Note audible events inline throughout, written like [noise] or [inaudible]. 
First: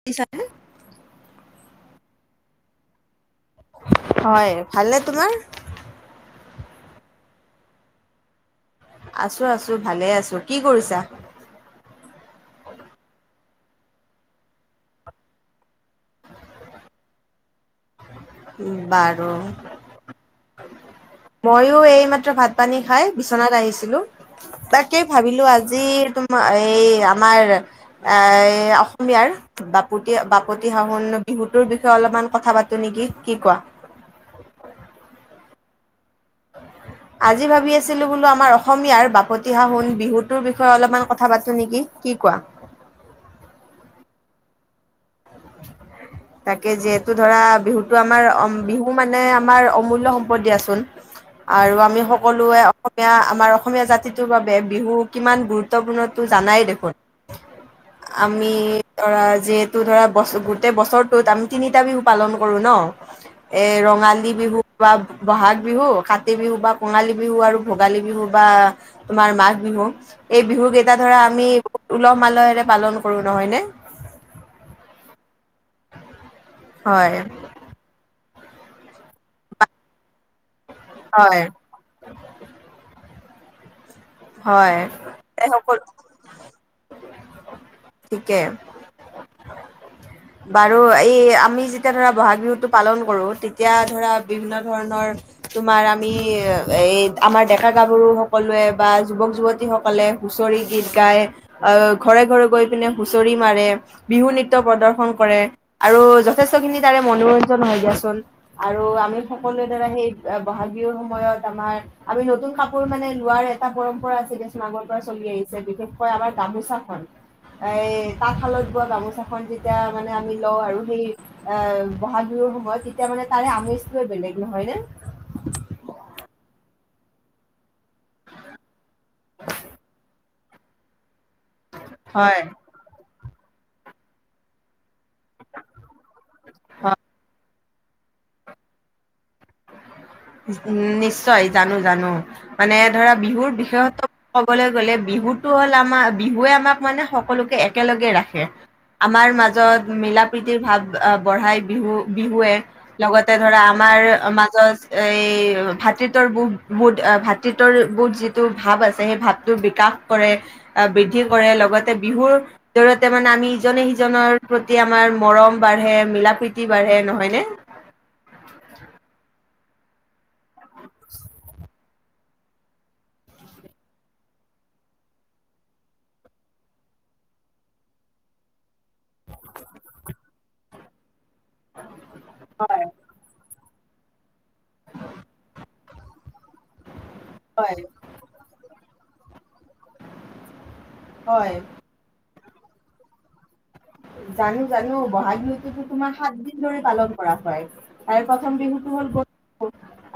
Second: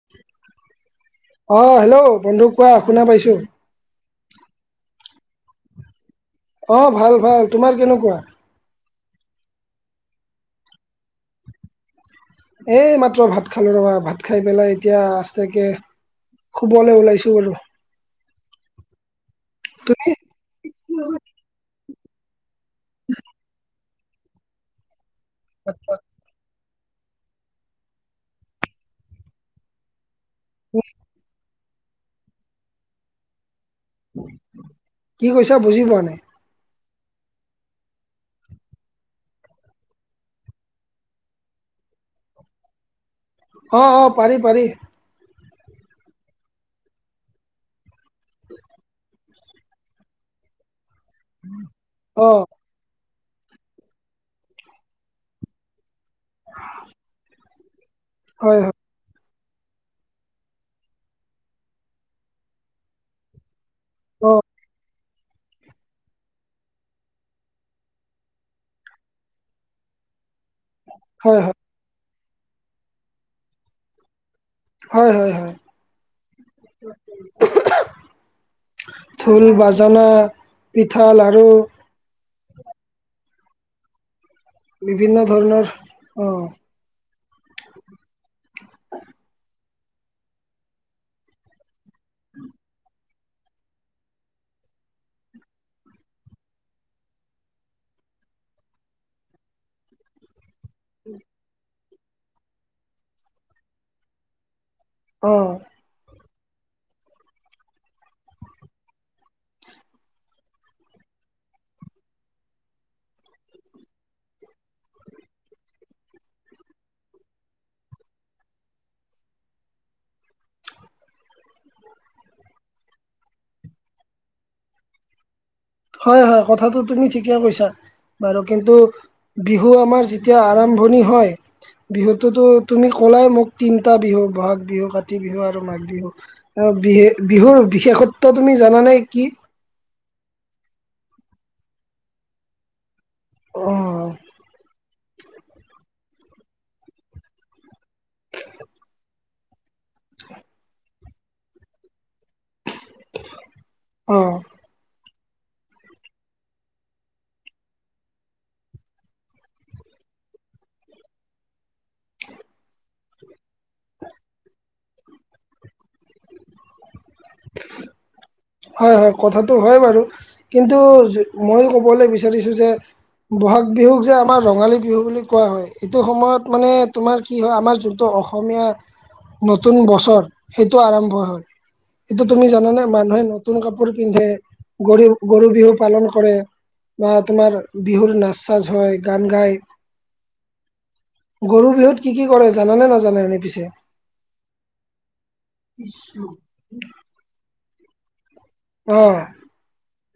বুজিছা নে? অ', -হেল্ল' বন্ধু কোৱা? শুনা পাইছো। হয়, ভাল নে তোমাৰ? অঁ', -ভাল-ভাল। তোমাৰ কেনেকুৱা? আছো-আছো ভালে আছো। কি কৰিছা? এই মাত্ৰ ভাত খালো ৰবা ভাত খাই পেলাই এতিয়া আচতেকে শুবলে ওলাইছোঁ আৰু বাৰু ত‌ইহে হয় ময়ো এইমাত্ৰ ভাত পানী খাই বিচনাত আহিছিলো তাকেই ভাবিলোঁ কিন্তু আজি তোমাৰ এই আমাৰ আ‌ অসমীয়াৰ বাপতি বাপতি সাহোন বিহুতোৰ বিষয়ে অলপমান কথা পাতো নেকি কি কোৱা কি কৈছা বুজি পোৱা নাই [unintelligible] আজি ভাবি আছিলো বোলো আমাৰ অসমীয়াৰ বাপতি সাহোন বিহুটোৰ বিষয়ে অলপমান কথা পাতো নেকি কি কোৱা অঁ অঁ পাৰি পাৰি [unintelligible] তাকে যিহেতু ধৰা বিহুতো আমাৰ বিহু মানে আমাৰ অমূল্য সম্পদ দিয়াচোন [unintelligible] আৰু আমি অ সকলোৱে অসমীয়া আমাৰ অসমীয়া জাতিটোৰ বাবে বিহু কিমান গুৰুত্বপূৰ্ণ তো জানাই দেখোন আমি হয় হয় ধৰা যিহেতু ধৰা বছৰ গোটেই বছৰটোত আমি তিনিটা বিহু পালন কৰো ন এ অ ৰঙালী বিহু বা বহাগ বিহু কাতি বিহু বা কঙালী বিহু আৰু ভোগালী বিহু বা তোমাৰ মাঘ বিহু এই বিহু কেইটা ধৰা হয় আমি হয় উলহ মালহেৰে পালন কৰো নহয়নে হয় হয় হয় হয় ঢোল বাজনা পিঠা লাৰু হয়। হয় বিভিন্ন ধৰণৰ এইসকল অ ঠিকে [unintelligible] বাৰু এই আমি যেতিয়া ধৰা বহাগ বিহুটো পালন কৰো তেতিয়া ধৰা বিভিন্ন ধৰণৰ তোমাৰ আমি এই আমাৰ ডেকা গাভৰু সকলোৱে বা যুৱক যুৱতীসকলে হুঁচৰি গীত গায় আ ঘৰে ঘৰে গৈ পিনে হুঁচৰি মাৰে বিহু নৃত্য প্ৰদৰ্শন কৰে অ আৰু যথেষ্টখিনি তাৰে মনোৰঞ্জন হয় দিয়াচোন আৰু আমি সকলোৱে ধৰা সেই বহাগ বিহুৰ সময়ত আমাৰ আমি নতুন কাপোৰ মানে লোৱাৰে এটা পৰম্পৰা আছে দিয়াচোন আগৰে পৰা চলি আহিছে বিশেষকৈ আমাৰ গামোচাখন এই তাঁতশালত বোৱা গামোচাখন যেতিয়া মানে আমি লওঁ আৰু সেই আ বহাগ বিহুৰ সময়ত তেতিয়া মানে তাৰে আমেজটোয়ে বেলেগ নহয় নে হয় হয় কথাটো তুমি ঠিকে কৈছা বাৰু কিন্তু বিহু আমাৰ যেতিয়া আৰম্ভণি হয় হয় বিহুতোতো তুমি ক'লাই মোক তিনটা বিহু বহাগ বিহু কাতি কাতি বিহু আৰু মাঘ বিহু আ‌‌ বিহু বিহুৰ বিশেষত্ব তুমি জানানে কি উম নিশ্চয় জানো জানো মানে ধৰা বিহুৰ অ বিশেষত্ব ক'বলৈ গ'লে বিহুটো হ'ল আমাৰ বিহুৱে আমাক মানে সকলোকে একেলগে ৰাখে আমাৰ মাজত মিলা প্ৰীতিৰ ভাৱ আ বঢ়াই বিহু বিহুৱে লগতে ধৰা আমাৰ অ মাজত এই ভ্ৰাতৃত্বৰ বু বুধ ভ্ৰাতৃত্বৰ বুধ যিটো ভাৱ আছে সেই ভাৱটোৰ বিকাশ কৰে আ‌ বৃদ্ধি কৰে লগতে বিহুৰ জৰিয়তে মানে আমি ইজনে সিজনৰ প্ৰতি প্ৰতি আমাৰ মৰম বাঢ়ে মিলা প্ৰীতি বাঢ়ে নহয় নে? হয় হয় কথাটো হয় বাৰু কিন্তু যদি মই ক'বলৈ বিচাৰিছোঁ যে ব'‌হাগ বিহুক যে আমাৰ ৰঙালী বিহু বুলি কোৱা হয় এইটো সময়ত মানে তোমাৰ কি হয় আমাৰ যোনটো অসমীয়া নতুন বছৰ সেইটো আৰম্ভ হয় এইটো তুমি হয় জানানে মানুহে নতুন নতুন কাপোৰ পিন্ধে গৰি গৰু বিহু পালন কৰে বা তোমাৰ হয় বিহুৰ নাচ চাজ হয় গান গায় হয় গৰু বিহুত কি কি কৰে জানানে নাজানে এনে পিছে? জানো জানো বহাগ বিহুততো তোমাৰ সাত দিন ধৰি পালন কৰা হয় আৰু প্ৰথম বিহুটো অ হ'ল গৰু বিহু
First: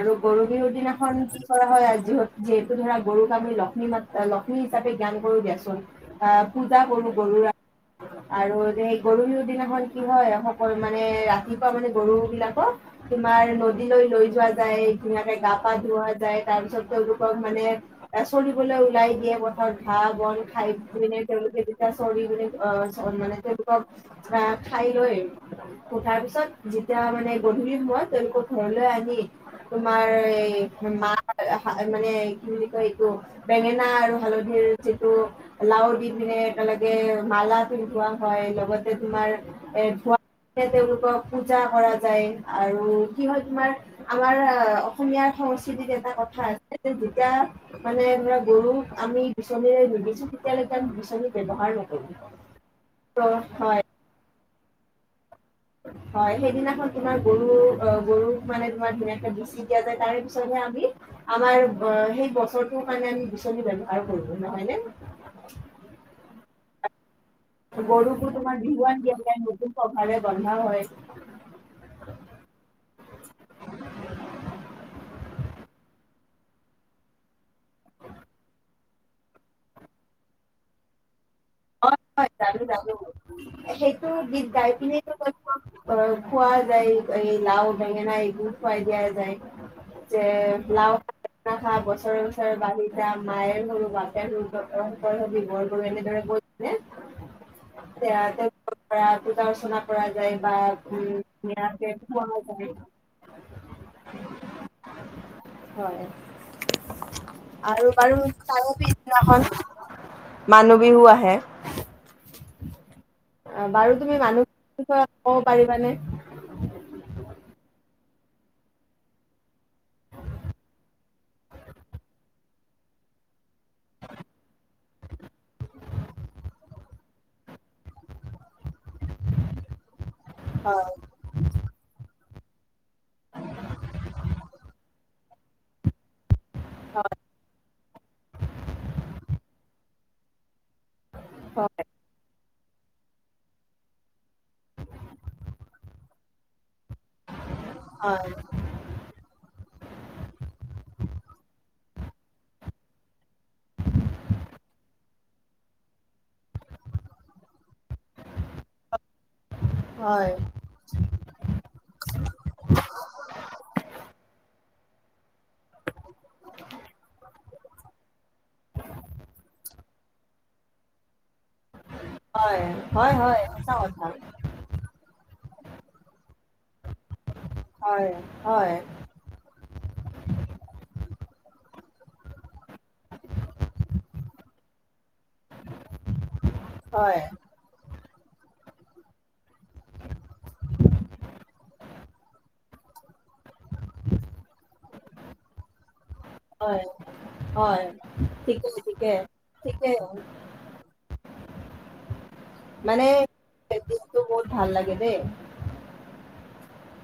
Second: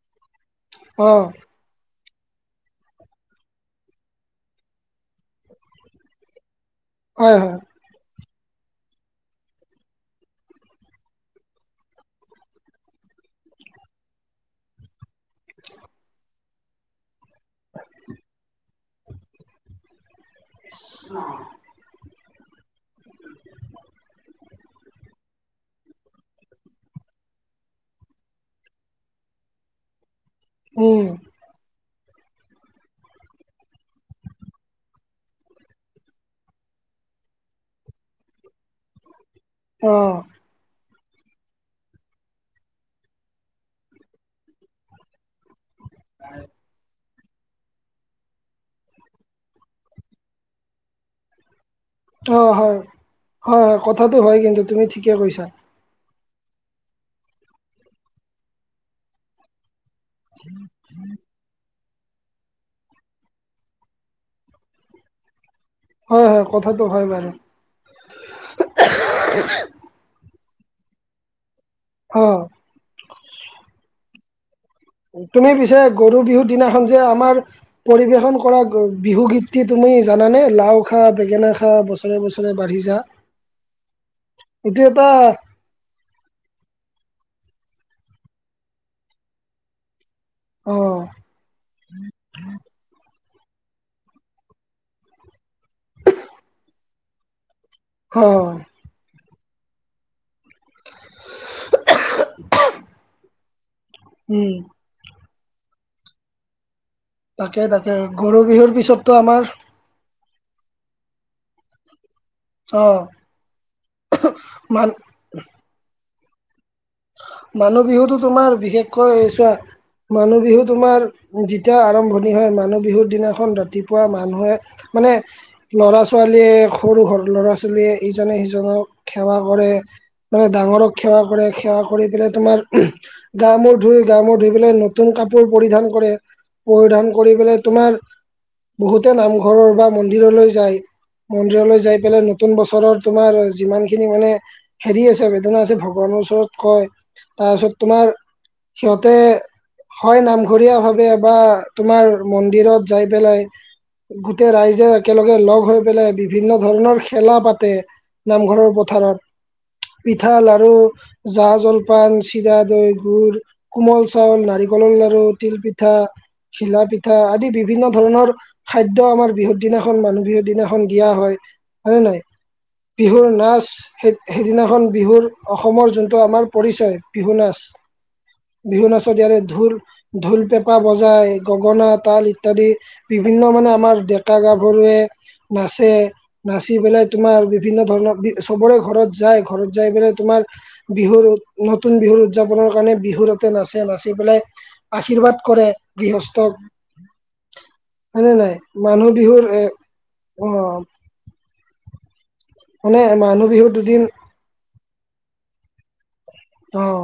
আৰু গৰু বিহুৰ অ দিনাখন কৰা হয় আৰু যিহ যিহেতু ধৰা গৰুক আমি লক্ষ্মী মাত লক্ষ্মী হিচাপে জ্ঞান কৰো দিয়াচোন। আ পূজা কৰো হয় গৰুৰ হয় আৰু সেই গৰু বিহু দিনাখন কি হয় সকল মানে ৰাতিপুৱা মানে গৰু বিলাকক তোমাৰ নদীলৈ লৈ যোৱা যায় ধুনীয়াকে গা পা ধুৱা যায় তাৰ পিছত তেওঁলোকক মানে এ চৰিবলৈ ওলাই দিয়ে পথাৰত ঘাঁহ বন খাই পিনে তেওঁলোকে চৰিবলৈ আ চৰ মানে তেওঁলোকক ঘাঁহ খাই লৈ আৰু তাৰ পিছত যেতিয়া মানে গধূলি সময়ত তেওঁলোকক ঘৰলৈ আনি তোমাৰ এই উম মাহ হা আ মানে কি বুলি কয় এইটো বেঙেনা আৰু হালধিৰ যিটো লাওৰ দি পিনে একেলগে মালা ধোৱা হয় লগতে তোমাৰ এ অ ধোৱা তে তেওঁলোকক পূজা কৰা যায় আৰু কি হয় তোমাৰ আমাৰ আ অসমীয়া সংস্কৃতিত এটা কথা আছে যে যেতিয়া মানে ধৰা গৰুক আমি বিচনীৰে নিবিচো তেতিয়ালৈকে আমি বিচনী ব্যৱহাৰ নকৰোঁ। অ হয় হয় হয় কথাটো হয় কিন্তু তুমি ঠিকে কৈছা হয় সেইদিনাখন তোমাৰ গৰু আ গৰুক মানে তোমাৰ ধুনীয়াকে বিচি দিয়া যায় তাৰে পিছতে আমি আমাৰ আ সেই বছৰটোৰ কাৰণে আমি বিচনি ব্যৱহাৰ কৰো নহয় নে হয় হয় কথাটো হয় বাৰু গৰুকো তোমাৰ বিহুৱান দিয়া যায় নতুন পঘাৰে বন্ধা হয় অ তুমি পিছে গৰু বিহুৰ দিনাখন যে আমাৰ পৰিবেশন কৰা আ বিহু গীত টি তুমি জানা নে লাও খা বেঙেনা খা হয় বছৰে হয়। বছৰে জানো বাঢ়ি জানো যা সেইটো গীত গাই এইটো এটা পিনেতো তেওঁলোকক অ খোৱা যায় এই লাও বেঙেনা এইবোৰ খুৱাই দিয়া যায় যে অ লাও খা বেঙেনা খা বছৰে বছৰে বাঢ়ি যা মায়েৰ সৰু বাপেৰ সৰু তঁহতৰ তই হবি বৰ গৰু এনেদৰে কৈ পিনে এয়া অ তেওঁলোকৰ পৰা পূজা অৰ্চনা কৰা যায় বা উম [inaudible] উম হয় তাকে তাকে আৰু বাৰু গৰু বিহুৰ তাৰো পিছততো আমাৰ পিছদিনাখন মানুহ বিহু আহে অ অহ বাৰু তুমি মানুহ বিহু মান বিষয়ে ক'ব পাৰিবানে? মানুহ বিহুটো তোমাৰ বিশেষকৈ চোৱা। মানুহ বিহু তোমাৰ যেতিয়া আৰম্ভণি হয়। মানুহ বিহুৰ দিনাখন ৰাতিপুৱা মানুহে মানে। ল'ৰা ছোৱালীয়ে সৰু ঘৰ ল'ৰা ছোৱালীয়ে ইজনে সিজনক সেৱা কৰে। মানে হয়, ডাঙৰক সেৱা কৰে। সেৱা কৰি পেলাই তোমাৰ গা মূৰ ধুই গা মূৰ ধুই পেলাই নতুন কাপোৰ পৰিধান কৰে। পৰিধান কৰি পেলাই তোমাৰ বহুতে নামঘৰৰ বা মন্দিৰলৈ যায়। মন্দিৰলৈ হয়, যাই পেলাই ন নতুন বছৰৰ তোমাৰ যিমান খিনি মানে হেৰি আছে বেদনা আছে। ভগৱানৰ ওচৰত কয়। তাৰপিছত তোমাৰ হয়, সিহঁতে হয় নামঘৰীয়াভাৱে বা তোমাৰ মন্দিৰত যাই পেলাই, গোটেই ৰাইজে একেলগে লগ হৈ পেলাই বিভিন্ন ধৰণৰ খেলা পাতে। নামঘৰৰ পথাৰত। হয়, পিঠাল লাৰু জা জলপান, চিৰা, দৈ, গুৰ, কোমল চাউল, নাৰিকলৰ লাৰু, তিল পিঠা, ঘিলা পিঠা আদি বিভিন্ন ধৰণৰ খাদ্য আমাৰ বিহুুৰ দিনাখন মানুহ বিহু দিনাখন দিয়া হয়। হয়নে নাই? হয়, হয়, বিহুৰ হয়, নাচ সঁচা কথা। সে সে দিনাখন বিহুৰ অসমৰ যোনটো আমাৰ পৰিচয় বিহু নাচ। হয়, হয়। শদিয়াৰে ঢোৰ ঢোল, পেঁপা বজাই। গগনা, তাল ইত্যাদি বিভিন্ন মানে আমাৰ ডেকা গাভৰুৱে নাচে। নাচি পেলাই হয়, তোমাৰ বিভিন্ন ধৰণৰ চবৰে ঘৰত যায়। ঘৰত যাই পেলাই তোমাৰ বিহুৰ নতুন বিহুৰ উদযাপনৰ কাৰণে বিহুৰতে নাচে। নাচি পেলাই আশীৰ্বাদ কৰে। গৃহস্থক। হয় হয়, হয়নে নাই ঠিকে মানুহ ঠিকে বিহুৰ এ ঠিকে। অ। মানে মানুহ বিহুৰ [unintelligible] দুদিন দিনটো বহুত ভাল লাগে দে। অঁ।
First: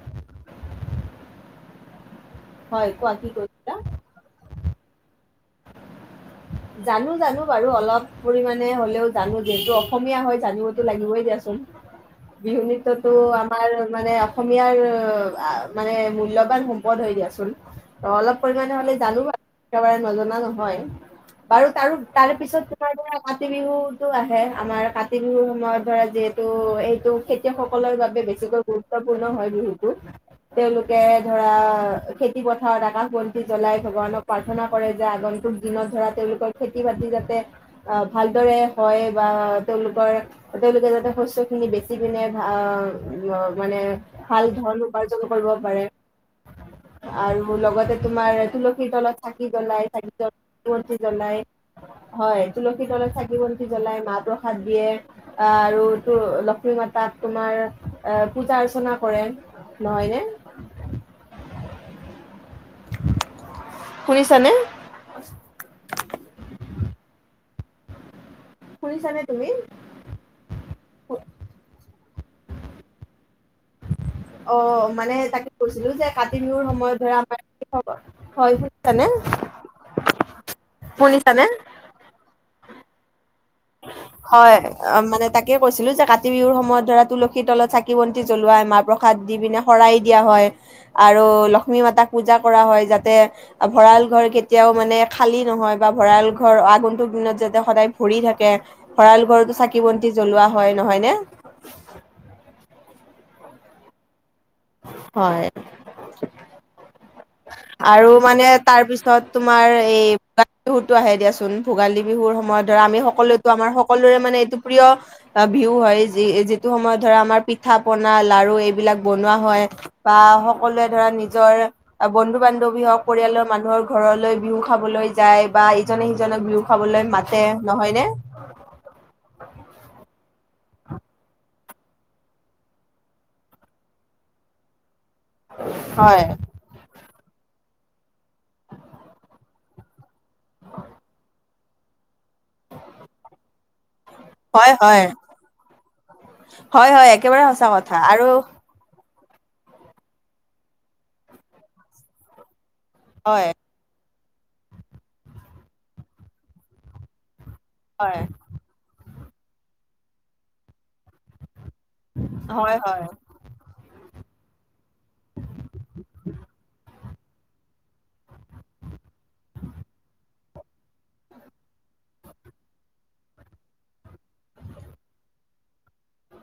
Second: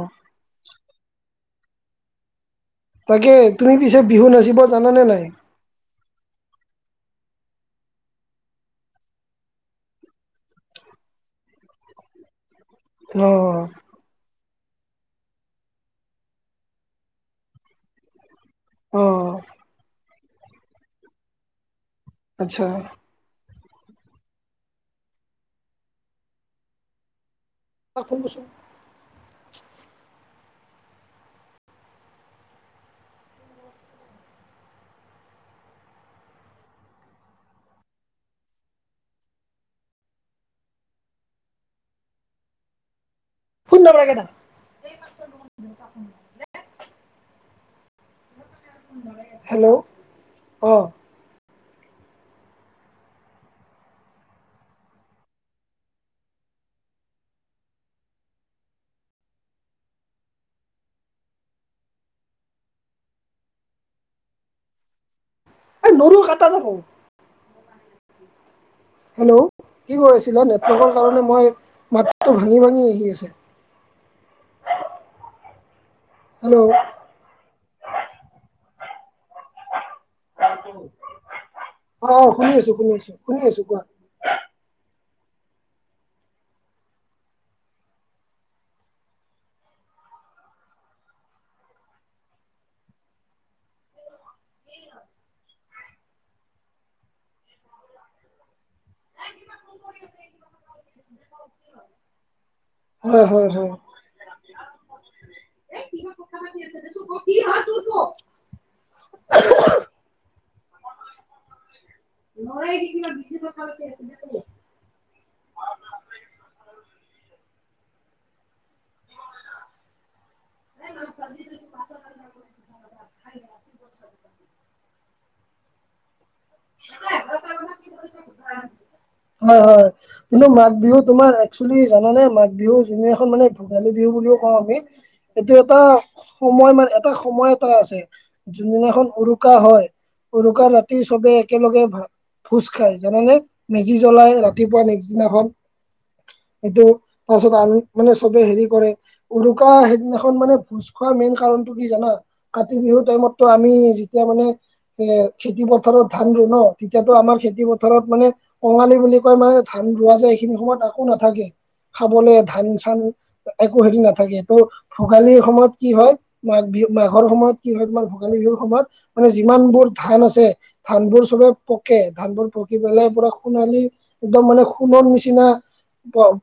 হয়, কোৱা? কি তাকে তুমি কৈ--লা? পিছে বিহু নাচিব জানানে নাই? জানো জানো বাৰু অলপ পৰিমাণে হলেও জানো। যিহেতু অসমীয়া হয় জানিবতো লাগিবই দিয়াচোন। বিহু নৃত্যতো অ আমাৰ মানে অসমীয়াৰ মানে মূলবান সম্পদ হৈ দিয়াচোন। অ অলপ পৰিমাণে হলে অ জানো [unintelligible] একেবাৰে নজনা নহয়। বাৰু তাৰো তাৰে পিছত আচ্ছা তোমাৰ ধৰা। কাতি বিহুতো আহে আমাৰ কাতি বিহুৰ সময়ত ধৰা যিহেতু, এইটো খেতিয়ক সক সকলৰ বাবে বেছিকৈ গুৰুত্বপূৰ্ণ হয় বিহুটো। তেওঁলোকে ধৰা খেতি পথাৰত আকাশ বন্তি জ্বলাই ভগৱানক প্ৰাৰ্থনা কৰে যে, আগন্তুক দিনত ধৰা তেওঁলোকৰ খেতি বাতি যাতে অ, ভালদৰে হয় বা তেওঁলোকৰ তেওঁলোকে যাতে শস্যখিনি বেচি পিনে ভা শুন মানে নাম্বাৰ কেইটা। ভাল ধন উপাৰ্জনো কৰিব পাৰে আৰু লগতে তোমাৰ এইটো তুলসীৰ তলত চাকি হেল্ল' জ্বলাই। চাকি জ্ব অ বন্তি জ্বলাই। হয়, তুলসীৰ তলত চাকি বন্তি জ্বলাই মাহ প্ৰসাদ দিয়ে। আৰু তোৰ লক্ষ্মী মাতাক তোমাৰ পূজা অৰ্চনা কৰে। নহয়নে? শুনিছানে? এই নৰু কাটা যাব। শুনিছানে হেল্ল', তুমি কি হৈ আছিলে, নেটৱৰ্কৰ কাৰণে শু- মই মাতটো ভাঙি ভাঙি আহি আছে। অ', মানে তাকে কৈছিলো যে কাতি হেল্ল' বিহুৰ সময়ত ধৰা [unintelligible] শুনিছানে? অ', শুনি আছো শুনি আছো, শুনি আছো কোৱা। হয় মানে তাকে কৈছিলো যে কাতি বিহুৰ সময়ত ধৰা তুলসীৰ তলত চাকি বন্তি জ্বলোৱাই মা প্ৰসাদ দি পিনে শৰাই দিয়া হয় আৰু লক্ষ্মী মাতাক পূজা কৰা হয় যাতে ভঁৰাল ঘৰ কেতিয়াও মানে খালী নহয় বা ভঁৰাল ঘৰ আগন্তুক দিনত যাতে সদায় ভৰি থাক [unintelligible] ভৰাল ঘৰতো চাকি বন্তি জ্বলোৱা হয় নহয় নে? হয় হয় হয়। হয়। আৰু মানে তাৰপিছত তোমাৰ এই বিহুতো আহে দিয়াচোন ভোগালী বিহুৰ সময়ত ধৰা আমি সকলোতো আমাৰ সকলোৰে মানে এইটো প্ৰিয় বিহু হয় যি-যিটো সময়ত ধৰা আমাৰ পিঠা পনা লাৰু এইবিলাক ব বনোৱা হয় বা সকলোৱে ধৰা নিজৰ বন্ধু বান্ধৱী হওক পৰিয়ালৰ মানুহৰ ঘৰলৈ বিহু খাবলৈ যায় বা ইজনে সিজনক বিহু খাবলৈ মাতে, নহয়নে? হয় হয়। কিন্তু মাঘ বিহু তোমাৰ একচুৱেলি জানা নে মাঘ বিহু যোন এখন মানে ভোগালী বিহু বুলিও কওঁ আমি এইটো এটা হয় সময় [unintelligible] এটা সময় এটা আছে, যোনদিনাখন উৰুকা হয় উৰুকাৰ ৰাতি চবে একেলগে ভা-ভোজ খাই জানানে মেজি জ্বলাই হয় ৰাতিপুৱা হয় নেক্সট দিনাখন, এইটো হয় হয় একেবাৰে পাছত সঁচা আৰু কথা মানে আৰু চবে হেৰি কৰে উৰুকা সেইদিনাখন মানে ভোজ খোৱাৰ মেইন কাৰণটো কি জানা, কাতি বিহুৰ টাইমতো হয় আমি তেতিয়া মানে এ খেতি পথাৰত ধান ৰোও ন, তেতিয়াতো আমাৰ খেতি পথাৰত হয় মানে কঙালী বুলি কয় মানে ধান ৰোৱা যায় এইখিনি সময়ত আকো নাথাকে, খাবলে ধান হয় চান হয় একো হেৰি নাথাকে এতো ভোগালীৰ সময়ত কি হয় মাঘ বিহু মাঘৰ সময়ত কি হয় তোমাৰ ভোগালী বিহুৰ সময়ত মানে যিমান বোৰ ধান আছে ধানবোৰ চবে পকে, ধানবোৰ পকি পেলাই পুৰা সোণালী একদম মানে সোণৰ নিচিনা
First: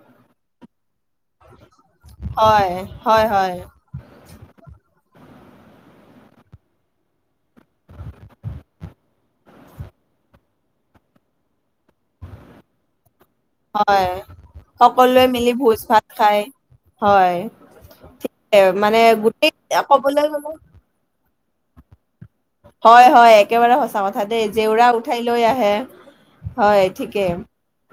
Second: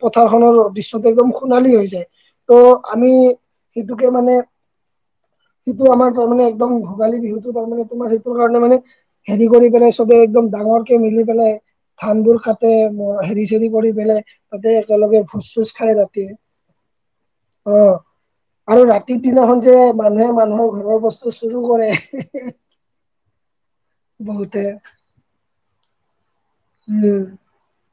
পথাৰখনৰ দৃশ্যটো একদম সোণালী হৈ যায়। হয় ত' আমি হয় হয় সেইটোকে মানে সেইটো আমাৰ তাৰ মানে একদম ভোগালী বিহুটো তাৰ মানে তোমাৰ সেইটোৰ কাৰণে মানে হেৰি কৰি পেলাই চবে একদম ডাঙৰকে মিলি পেলাই ধানবোৰ কাটে [unintelligible] হেৰি হেৰি কৰি হয়, পেলাই তাতে একেলগে সকলোৱে ভোজ মিলি চোজ খাই ভাত ৰাতি। খায়। হয়, অ', ঠিকে আৰু মানে ৰাতিৰ গোটেই দিনাখন যে ক'বলৈ মানুহে গ'লে মানুহৰ ঘৰৰ বচ [unintelligible] চুৰো কৰে হয় হয়, একেবাৰে সঁচা কথা দেই। বহুতে জেউৰা উঠাই লৈ আহে, হয় উম ঠিকেই।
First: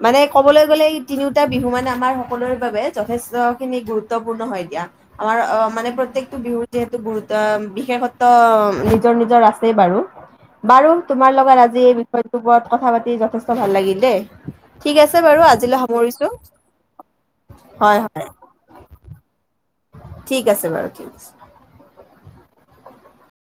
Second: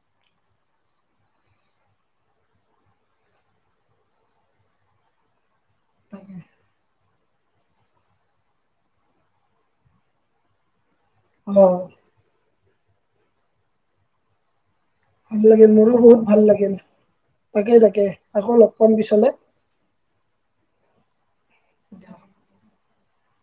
মানে ক'বলৈ গ'লে এই তিনিওটা বিহু মানে আমাৰ সকলোৰে বাবে যথেষ্টখিনি গুৰুত্বপূৰ্ণ হয় দিয়া। আমাৰ অ, মানে প্ৰত্যেকটো তাকে বিহুত যিহেতু গুৰুত বিশেষত্ব নিজৰ নিজৰ আছে বাৰু, বাৰু তোমাৰ লগত অ আজি এই টো ওপৰত কথা পাতি যথেষ্ট ভাল লাগিল দেই। ঠিক আছে বাৰু ভাল লাগিল আজিলৈ মোৰো সামৰিছো বহুত ভাল লাগিল, তাকে হয়, তাকে হয় আকৌ লগ পাম পিছলে। ঠিক আছে বাৰু ঠিক আছে। [inaudible]